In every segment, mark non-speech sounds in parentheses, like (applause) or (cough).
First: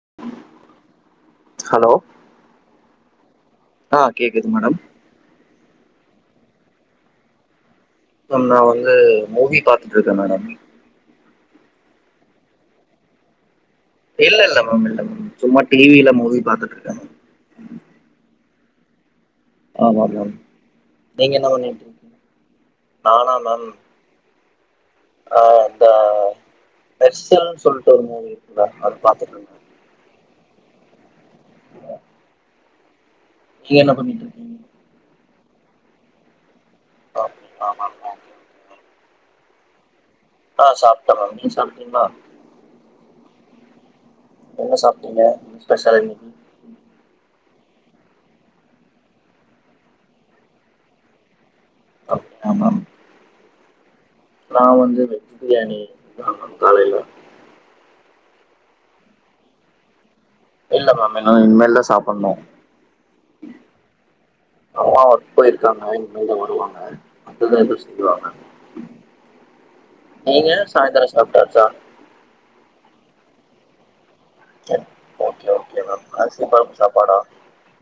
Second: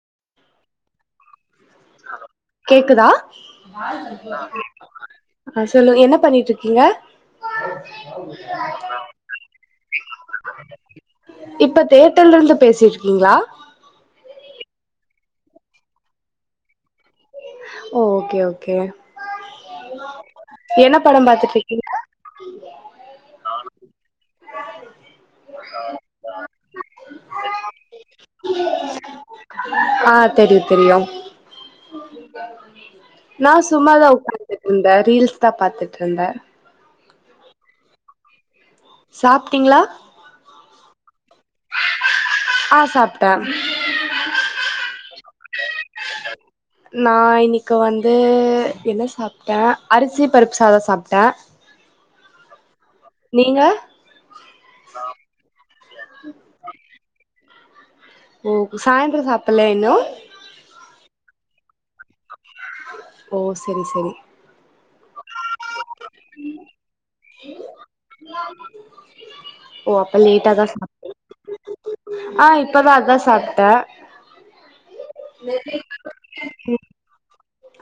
(inaudible) கேக்குதா (inaudible) ஆஹ் கேக்குது மேடம் அஹ் சொல்லுங்க என்ன பண்ணிட்டு இருக்கீங்க நா வந்து மூவி பாத்துட்டு இருக்கேன் நான் மேடம் இப்ப தேட்டர் லா இருந்து பேசிடுக்கீங்களா இல்ல இல்ல மேம் இல்ல மேம் சும்மா டிவில மூவி பாத்துட்டு இருக்கேன் ஓ ஓகே ஓகே ஓக்கே ஆமா மேம் படம் நீங்க என்ன பாத்துட்டு பண்ணி இருக்கீங்க நானா மேம் ஆஹ் இந்த மெர்சல் சொல்லிட்டு ஒரு மூவி இருக்கு மேம் அது பாத்துட்டு இருந்தேன் ஆஹ் தெரியும் தெரியும் நான் நீங்க என்ன சுமாதான் பண்ணிட்டு இருக்கீங்க ஒக்காந்துடு இருந்தேன் ரீல்ஸ் த்தா பாத்துட்டு இருந்தேன் ஆ ஆமா ஆமா சாப்பிட்டீங்களா ஆஹ் சாப்ட்ட மேம் நீங்க சாப்ட்டீங்களா ஆ சாப்டன் என்ன சாப்பிட்டீங்க ஸ்பெஷல் நான் இன்னைக்கு வந்து என்ன சாப்புட்டேன் அரிசி பருப்பு சாதம் சாப்புட்டேன் அ ஆமா நீங்க நான் வந்து வெஜ் பிரியாணி காலையில ஓ சாய்ந்தரம் சாப்பிடல இன்னும் இல்ல மேம் என்ன இனிமேல் தான் சாப்புட்ணும் ஓ செரி செரி அம்மா ஒர்க் போயிருக்காங்க இனிமேல் தான் வருவாங்க அப்பதான் எதுவும் செய்வாங்க ஓ அப்ப நீங்க லேட்டா ஆதான் சாப்ப சாயந்தரம் சாப்பிட்டாச்சா ஆஹ் இப்பதான் அதான் சாப்ப த ஓகே ஓகே மேம் அரிசிபருப்பு சாப்பாட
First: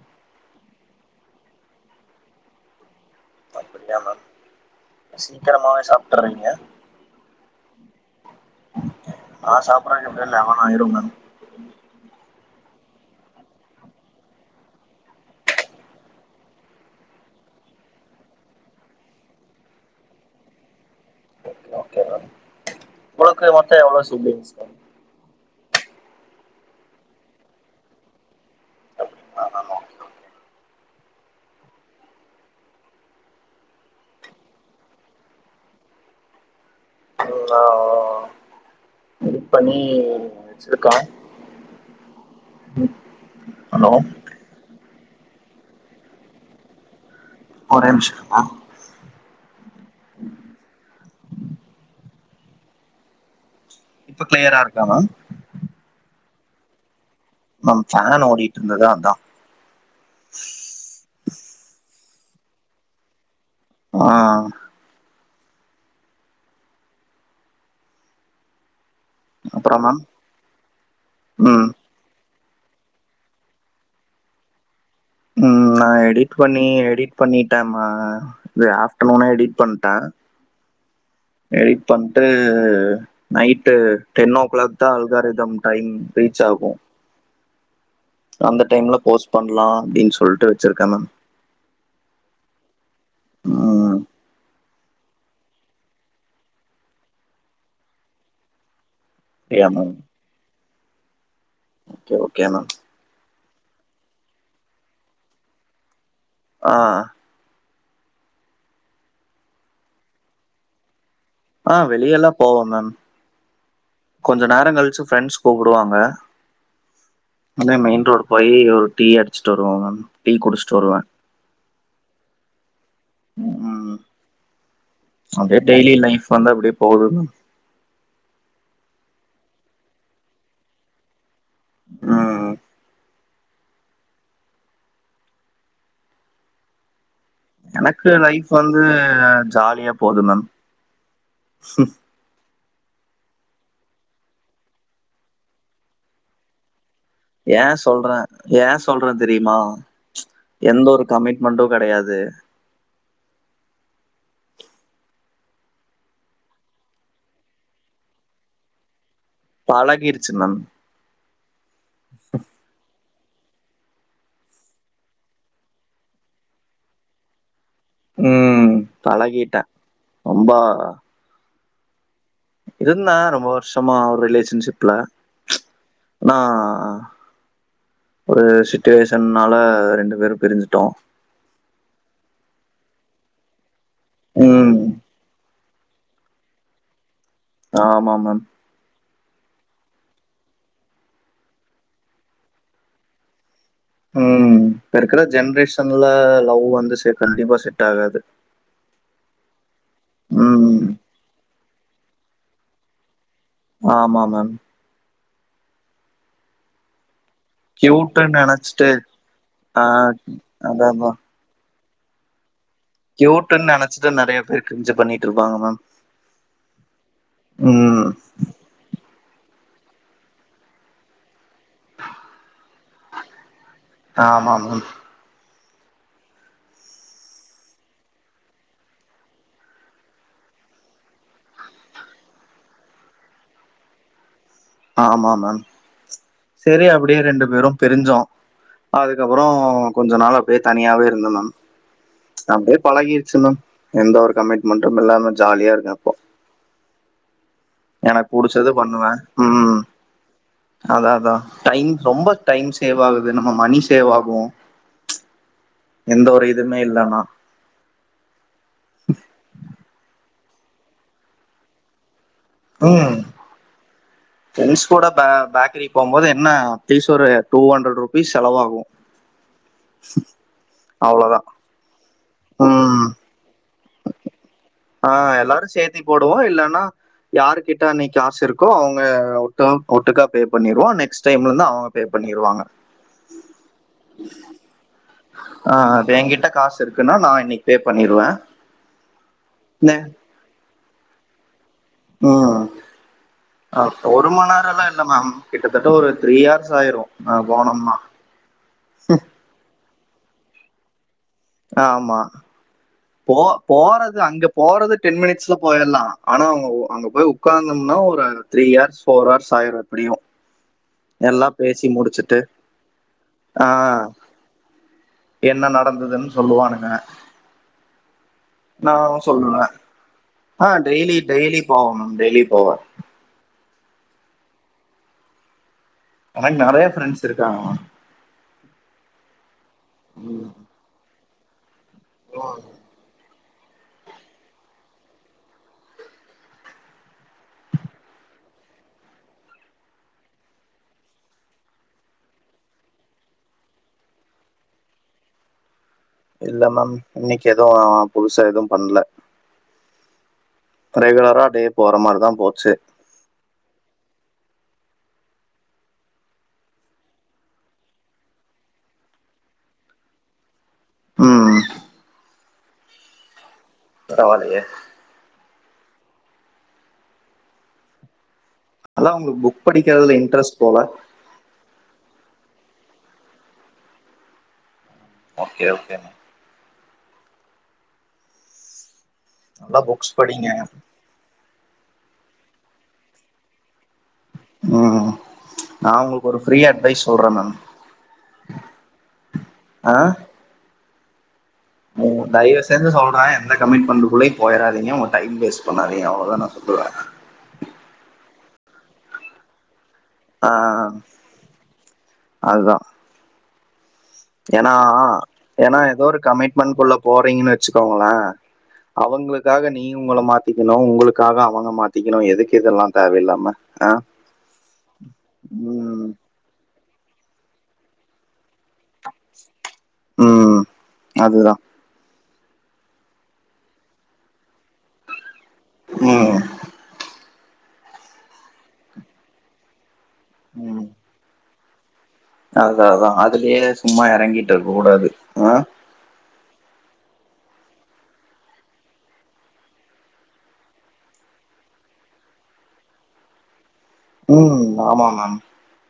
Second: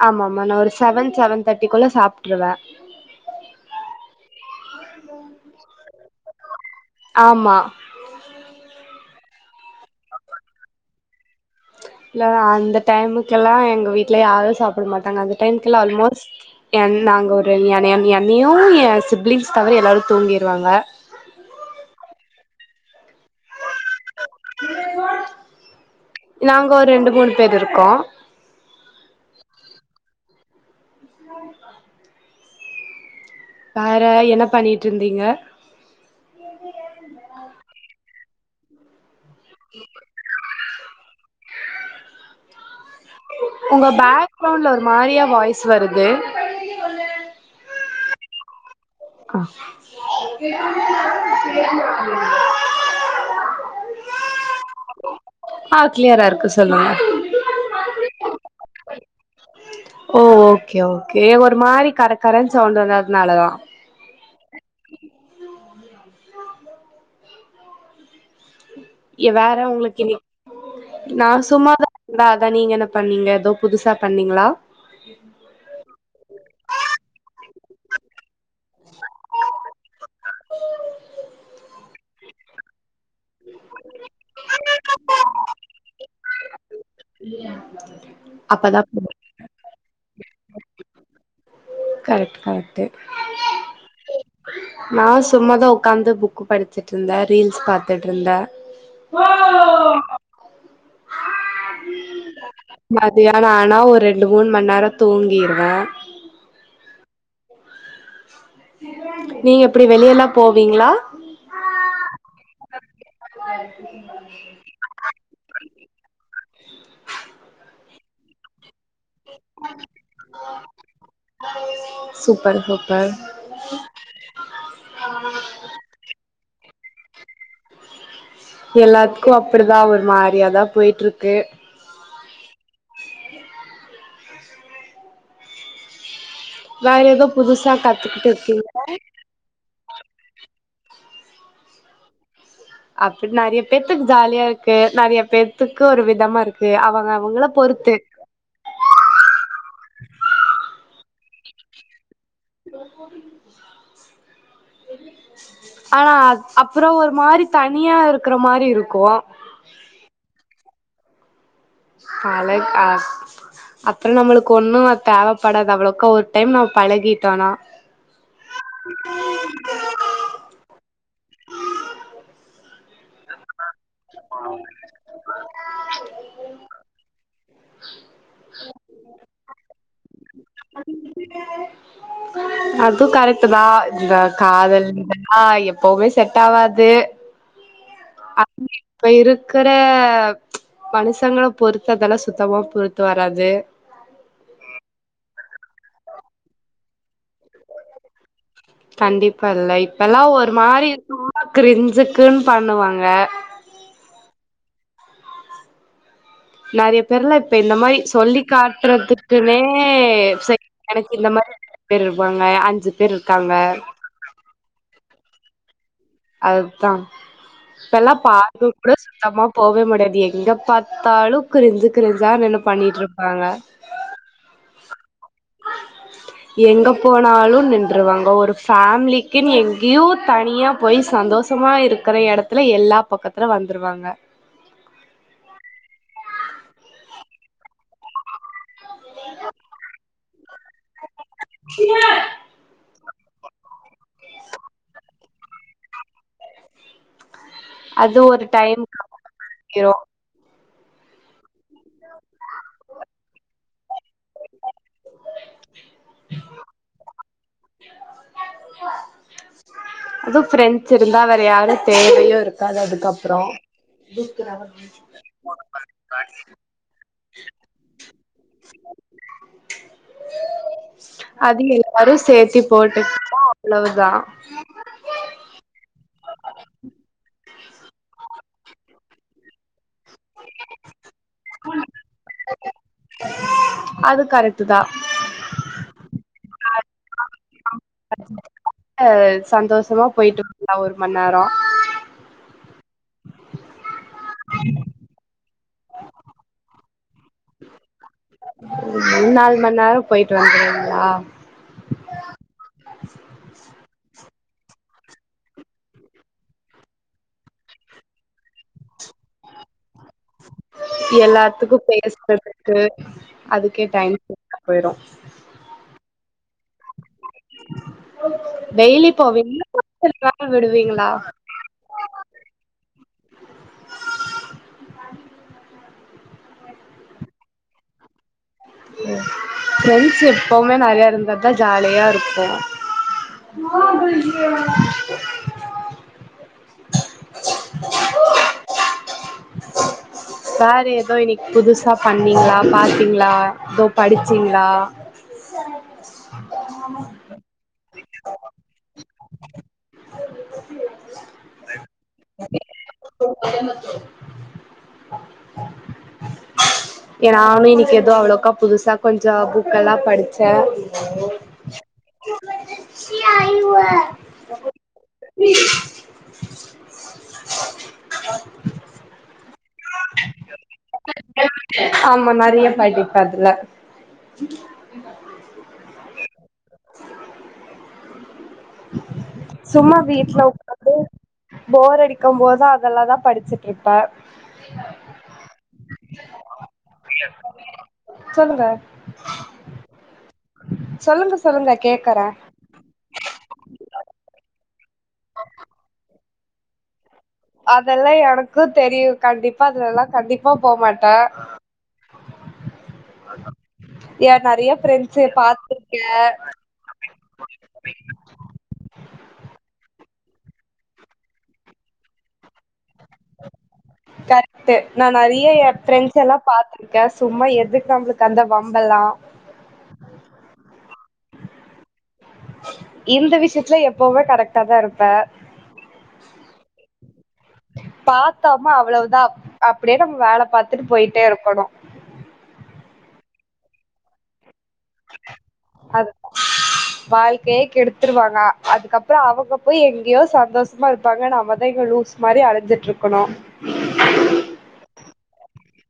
ஆமா ஆமா நான் ஒரு செவன் செவன் தர்ட்டிக்குள்ள சாப்புட்டுருவேன் அப்டியா மேம் சீக்கிரமாவே சாப்புட்டுறீங்க ஆமா நான் சாப்பாருதுக்கு எப்புடியும் லெவன் ஆயிரும் மேம் இல்ல அந்த டைமுக்கு எல்லாம் எங்க வீட்ல யாரும் சாப்பிட மாட்டாங்க அந்த டைமுக்கு எல்லாம் ஆல்மோஸ்ட் என் நாங்க ஒரு என்னையும் என் சிப்லிங்ஸ் தவிர எல்லாரும் தூங்கிருவாங்க ஓகே ஓகே மேம் உங்களுக்கு மேம் மொத்த எவ்ளோ சிப்லிங்ஸ் மேம் நாங்க ஒரு ரெண்டு மூணு பேர் இருக்கோம் அப்படிங்களா மேம் ஓகே கும் வேற என்ன பண்ணிட்டு இருந்தீங்க பணி எரிமழை செரி பாய் உங்க ஹலோ பேக்ரவுண்ட்ல ஒரு மாரியா வாய்ஸ் வருது ஒரு நிமிஷம் ஆஹாங் இப்ப கிளியரா இருக்கா மேம் கிளியரா சொல்லுங்க மேம் ஃபேன் ஓடிட்டு இருந்தது அதான் ஓ ஓகே - ஓகே ஒரு மாரி கரக்கரன்னு சவுண்ட் வந்ததுனாலதான் ஆஹ வேற அப்புறம் உங்களுக்கு மேம் இன்னிக் நா ம் சும்மாதா நான் நீங்க என்ன பண்ணீங்க ஏதோ புதுசா பண்ணீங்களா உம் நா எடிட் பண்ணி எடிட் பண்ணிட் யாம்மா இது ஆப்டர்நூனே எடிட் பண்ணிட்டேன் எடிட் பண்ணிட்டு நைட்டு டென்நோ கிளாக் தான் அல்காரதம் டைம் ரீச் ஆகும் உள்ளேயே அந்த டைம்ல போஸ்ட் பண்ணலாம் அப்டின்னு சொல் சொல்லிட்டு வச்சிருக்கனும் கரெக்ட் - கரெக்ட்டு ம். நா சும்மாதா உகாந்து புக்கு படிச்சட்டு இருந்தேன் ரீல்ஸ் பாத்துட்டு இருந்தேன் டீயாமேம் ஓகே - ஓகே ஆனா மதியானம் ஆனா ஒரு ரெண்டு மூண்ம நேரம் தூங்கிருவேன் ஆஹ நீங்க எப்டி வெளியலாம் போவீங்களா ஆஹ வெளியலாம் போவேன் மேம் பாரு கொஞ்ச நேரம் கழிச்சு பிரெண்ட்ஸ் கூப் உடுவாங்க அப்டியே மெயின் ரோடு் போய் ஒரு டீ அடிச்சுட்டு வருவோம் மேம் டீ குடிச்சுட்டு வருவேன் சூப்பர் சூப்பர் உம் அப்டியே டெய்லி லைஃப் வந்து அப்படியே போதுனு எல்லாத்துக்கும் அப்டிதான் ஒரு மாரியாதான் போயிட்டு இருக்கு உம் வேற ஏதோ புதுசா எனக்கு கத்துக்கிட்டு லைஃப் வந்து இருக்கீங்களா ஜாலியா போதும் மேம் அப்பட நிறைய பேத்துக்கு ஜாலியா இருக்கு நிறைய பேத்துக்கு ஒரு விதமா இருக்கு அவங்க அவங்கள ஏன் பொறுத்து சொல்றேன் ஏன் சொல்றேன் தெரியுமா எந்த ஒரு கமிட்டி மண்டு கிடையாது ஆனா அப்புறம் ஒரு மாதிரி தனியா இருக்கிற மாதிரி இருக்கும் பழகிடுச்சு மேம் பாலக ஆ (inaudible) அப்புறம் நம்மளுக்கு ஒன்னும் அ தேவைப்படாத அவ்வளவுக்க ஒரு டைம் நம் பழகிட்டோனா உம் பழகிட்டா ரொம்ப இருந்தான் ரொம்ப ஒ வருஷமா ரிலேஷன்ஷிப்ல ஆனா ஒரு சச்சுவேஷனால ரெண்டு பேரும் பிரிஞ்சுட்டோம் அது கரெக்ட் தா இந்த ம் காதல்ப்ப எப்பவுமே செட் ஆவாது ஆமா மேம் இப்ப இருக்கிற மனுஷங்களை பொறுத்து அதெல்லாம் சுத்தமா பொறுத்து வராது உம் இப்ப இருக்கிற ஜென்ரேஷன்ல லவ் வந்துசெ கண்டிப்பா செட் ஆகாது கண்டிப்பா இல்ல இப்பெல்லாம் ஒரு ம் மாதிரி இரு கிரிஞ்சு திரு பண்ணுவாங்க ஆமா மேம் நிறையப் தெரியல இப்ப இந்த மாதிரி கியூட்டுன்னு சொல்லி் நெனச்சிட்டு காட்டுறதுட்டுன்னே ஆ செ அதா அதா எனக்கு இந்த மாதிரி பேர் இருபாங்க அச் கியூட்டுன்னு நினைச்சிட்டு நிறைய பேர் கிரிஞ்சு பண்ணிட்டு திருப்பாங்க மேம் அதுதான் ம் இப்பல்லாம் பக் கூட மத்தமா போவே முடியாது எங்க பத்தாலும் கிரிஞ்சு கிரிஞ்சான பண்ணிட்டு இருப்பாங்க ஆமா மேம் எங்க போனாலும் நின்றுருவாங்க ஒரு ஃபேமிலிக்குன்னு எங்கேயோ தனியா போய் சந்தோஷமா இருக்கிற இடத்துல எல்லா பக்கத்துல வந்துருவாங்க ஆமா மேம் செரி அப்படியே ரெண்டு பேரும் பிரிஞ்சோம் அதுக்கப்புறம் கொஞ்ச நாள் அப்படியே தனியாவே இருந்தணும் அப்படியே பழகி ச்சி எந்த ஒரு கமிட்மெண்டும் எல்லாருாமே ஜாலியா இருக்கு அப்போ அது எனக்கு ஒரு புிடிச்சத டைம்க்கு பண்ணுவன் அப்றோ உம் பழகிரு அதான் அதான் டைம் ரொம்ப டைம் சேவ் ஆகுது நம்ம மணி சேவ் ஆகும் எந்த ஒரு இதுமே இல்லன்னா ஆஹ (inaudible) அதுவும் பிரெஞ்சு இருந்தா வேற யாரும் தேவையோ இருக்காது அதுக்கப்புறம் பிரண்ட்ஸ் கூட பேக்கரி போகும்போது என்ன பீஸ் ஒரு டூ ஹண்ட்ரட் ருபீஸ் செலவாகும் அவ்ளோதான் அது எல்லாரு சேத்தி போட்டு அவ்ளவுதான் ஆஹ் எல்லாரும் சேத்தி போடுவோம் இல்லன்னா யாரு கிட்ட அன்னைக்கு காசு இருக்கோ அவங்க ஒருத் ஒட்டுக்கா பே பண்ணிருவோன் நெஸ்ட் டைலந்து அவங்கலும் பே பண்ணிருவாங்க அது கரெக்ட் தா ஹ எங்கிட்ட காசு இருக்குன்னா நான் இன்னைக்கு பே பண்ணிருவேன் நெ சந்தோஷமா போயிட்டு ஒரு மணி நேரம் ஆஹ் அஹ ஒரு மணி நேரம் எல்லாம் இல்ல மேம் கிட்டத்தட்ட ஒரு த்ரீ ஹர்ஸ் ஆயிரும்ஹ போனோம்னா மூணு நாலு மணி நேரம் போயிட்டு வந்துீங்களா ஆமா போ போறது அங்க போறது டென் மினிட்ஸ்ல போயலாம் ஆனா அவங்க அங்க போய் உட்கார்ந்தம்னா ஒரு த்ரீ ஹர்ஸ் ஃபோர் ஹர்ஸ் ஆயிரூ எப்படியும் ஹ எல்லாம் எல்லாத்துக்கும் பேசி முடிச்சுட்டு, பேசுறதுக்கு ஆ அதுக்கே டைம் போயிரும் என்ன நடந்ததுன்னு சொல்லுவானுங்க டெய்லி நான் போவீங்களா சொல்லுவேன் ஒரு சில நாள் ஆஹ் விடுவீங்களா டெய்லி டெய்லி போகணும் டெய்லி போவேன் எனக்கு நிறைய ஃப்ரெண்ட்ஸ் இருக்காங்க மா பிரிண்ட்ஸ் எப்பவுமே நிறைய இருந்தான் ஜாலியா இருக்கும் ம் ஆஹ சொ (unintelligible) (unintelligible) வேற ஏதோ இன்னைக்கு புதுசா பண்ணீங்களா பா்த்தீங்களா ஏதோ படிச்சீங்களா இல்ல மேம் இன்னைக்கு எதுவும் புதுசா எதுும் பண்லா இல்ல ரெகுுலரா டேய் போரா மார் தான் போச்சு நானும் இன்னைக்கு ஏதோ அவ்வளவுக்கா புதுசா கொஞ்சம் புக்க எல்லாம் படிச்சேன் உஹம் சய பரவால்லையே (inaudible) (inaudible) அதான் உங்களுக் புக் புக் படிக்கிறதுல இன்ட்ரெஸ்ட் போல பெரிய படிப்பதுல ஓகே ஓகே நல்லா சும்மா புக்ஸ் வீட்ல படிங்க உக்காந்து போர் அடிக்கும் போத அதெலா தான் படிச்சுட்டு இருப்ப உஹம் நான் உங்களுக்கு ஒரு ஃப்ரீயா அட்வைஸ் சொல்றேன் மெம் சொல்லுங்க ஆஹ் சொல்லுங்க சொல்லுங்க கேக்குறே தயவு செஞ்சு சொல்றேன் எந்த ‌கமிட் மெண்டுக்குள்ள போயறாதீங்க உங்க டைம் வேஸ்ட் பண்ணாதீங்க அவ்வளவுதான் நான் சொல்லுவேன் அதெலாம் எனக்கு தெரியும் கண்டிப்பா அதுல எலாம் கண்டிப்பா ஆ போமாட்ட அதுதா ஏன்னா ஏன்னா ஏதோ ஒரு கமிட்மெண்ட்குள்ள போறீங்கன்னு வச்சுக்கோங்களேன் அவங்களுக்காக நீங்க உங்கள மாத்திக்கணும் உங்களுக்காக அவங்க மாத்திக்கணும் எதுக்கு இதெலாம் தேவயிலாம கரக்ட் நான் நிறைய எ ம் பிரெண்ட்ஸ் எலாம் பாத்து சும்மா எதுக்கு நம்மளுக்கு அந்த வம்பலாம் அதுதான் இந்த விஷயத்துல எப்பவுமே கரக்டா தா இருப்ப உம் பாத்தோம அவ்வளவுதான் அப்டியே (unintelligible) வேல பாத்துட்டு போயிட்டே இருக்கணும் அதான் அதான் அதுலயே சும்மா இறங்கிட் இருக்க கூடாது ஆஹ் அது வாழ்க்கையே கெடுத்துருவாங்க அதுக்கப்புறம் அவங்க போய் எங்கேயோ சந்தோஷமா இருப்பாங்க நம்மதைங்க லூஸ் மாதிரி அழஞ்சிட்டு இருக்கணும் உம் ஆமா மேம்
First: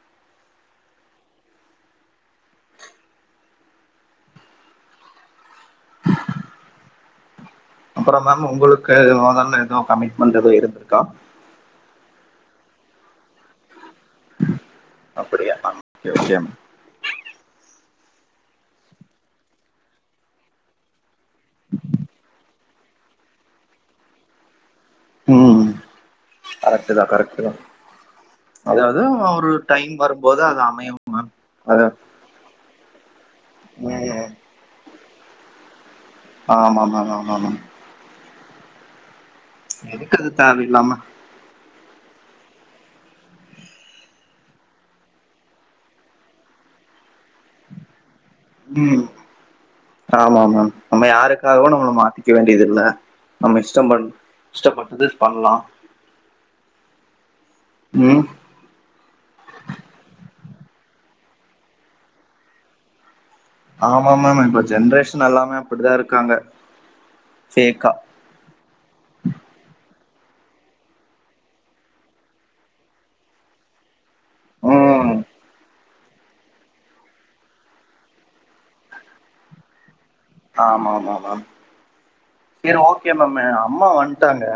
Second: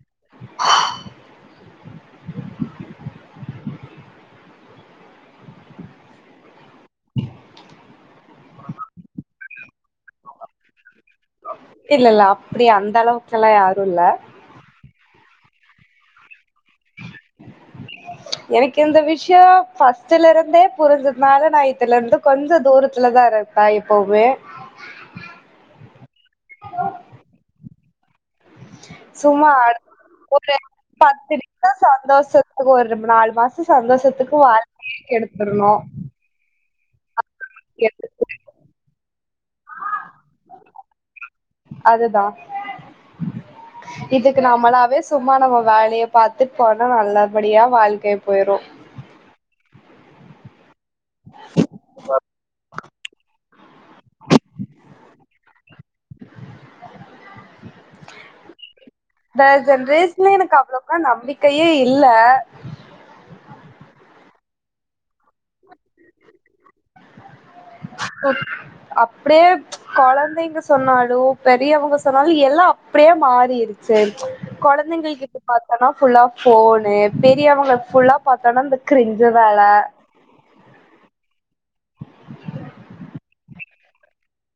(inaudible) (inaudible) அப்பறம் மேம் உங்களுக்கு முதல ஏதோ கமிட்மெண்ட் ஏதோ இருந்திருக்கா இல்ல இல்ல அப்டி அந்த அளவுக்கெலாம் யாரும் இல்ல அப்படியா (unintelligible) விஷயம் எனக்கு இந்த விஷயம் ஃபர்ஸ்ட்ல இருந்தே புரிஞ்சதுனால நான் இதுல இருந்து கொஞ்ச தூரத்துலதான் இருந்தேன் இப்பவுமே ம் கரெக்ட் தா கரெக்ட் தா அதாவது சமா ஒரு டைம் வரும்போது ஒரு அது அமையு ப அது சந்தோஷத்துக்கு ஒரு நாலு மாசம் ம் சந்தோஷத்துக்கு வாழ்க்கையே கெடுக்கும் இருணோ ஆமா மா மா மா மா (inaudible) எதுக்குது இது தேவலாமா அதுதான் இதுக்கு நம்மளாவே சும்மா நம்ம வேலைய பாரத்து போனா நல்லபடியா வாழ்க்கை போயிறும் ம் ஆமா ஆமா நம்ம யாருக்காகவும் நம்மளை மாத்திக்க வேண்டியது இல்லை நம்ம இஷ்டம் பண் இஷ்டப்பட்டது பண்ணலாம் உம் அவளவுக்கா நம்பிக்கையே இல்ல ஆமா மேம் இப்போ ஜென்ரேஷன் நல்லாமே அப்படிதான் இருக்காங்க ஃபோக்கா குழந்தைங்க சொன்னாலும் பெரியவங்க சொன்னாலும் எல்லா அப்படியே மாறிடுச்சு குழந்தைங்க ம் கிட்ட பார்த்தனா ஃபுல்லா போனே பெரியவங்க ஃபுல்லா பார்த்தோனா இந்த கிரிஞ்ச வேலை ஆமா ஆமா மேம் செரி ஓகே மேம் அம்மா வந்துட்டாங்க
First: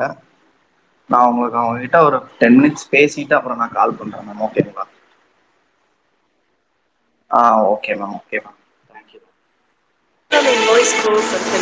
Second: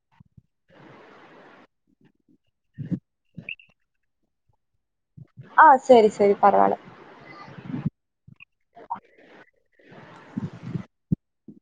நான் உங்களுக்கு அவங்க கிட்ட ஒரு டென் மினிட் பேிட்டுப்புறம் கால் பன்றக ஓகே ஆ செரி செரி பரவலா ஆ okay ma'am okay ma'am thank you நன்றி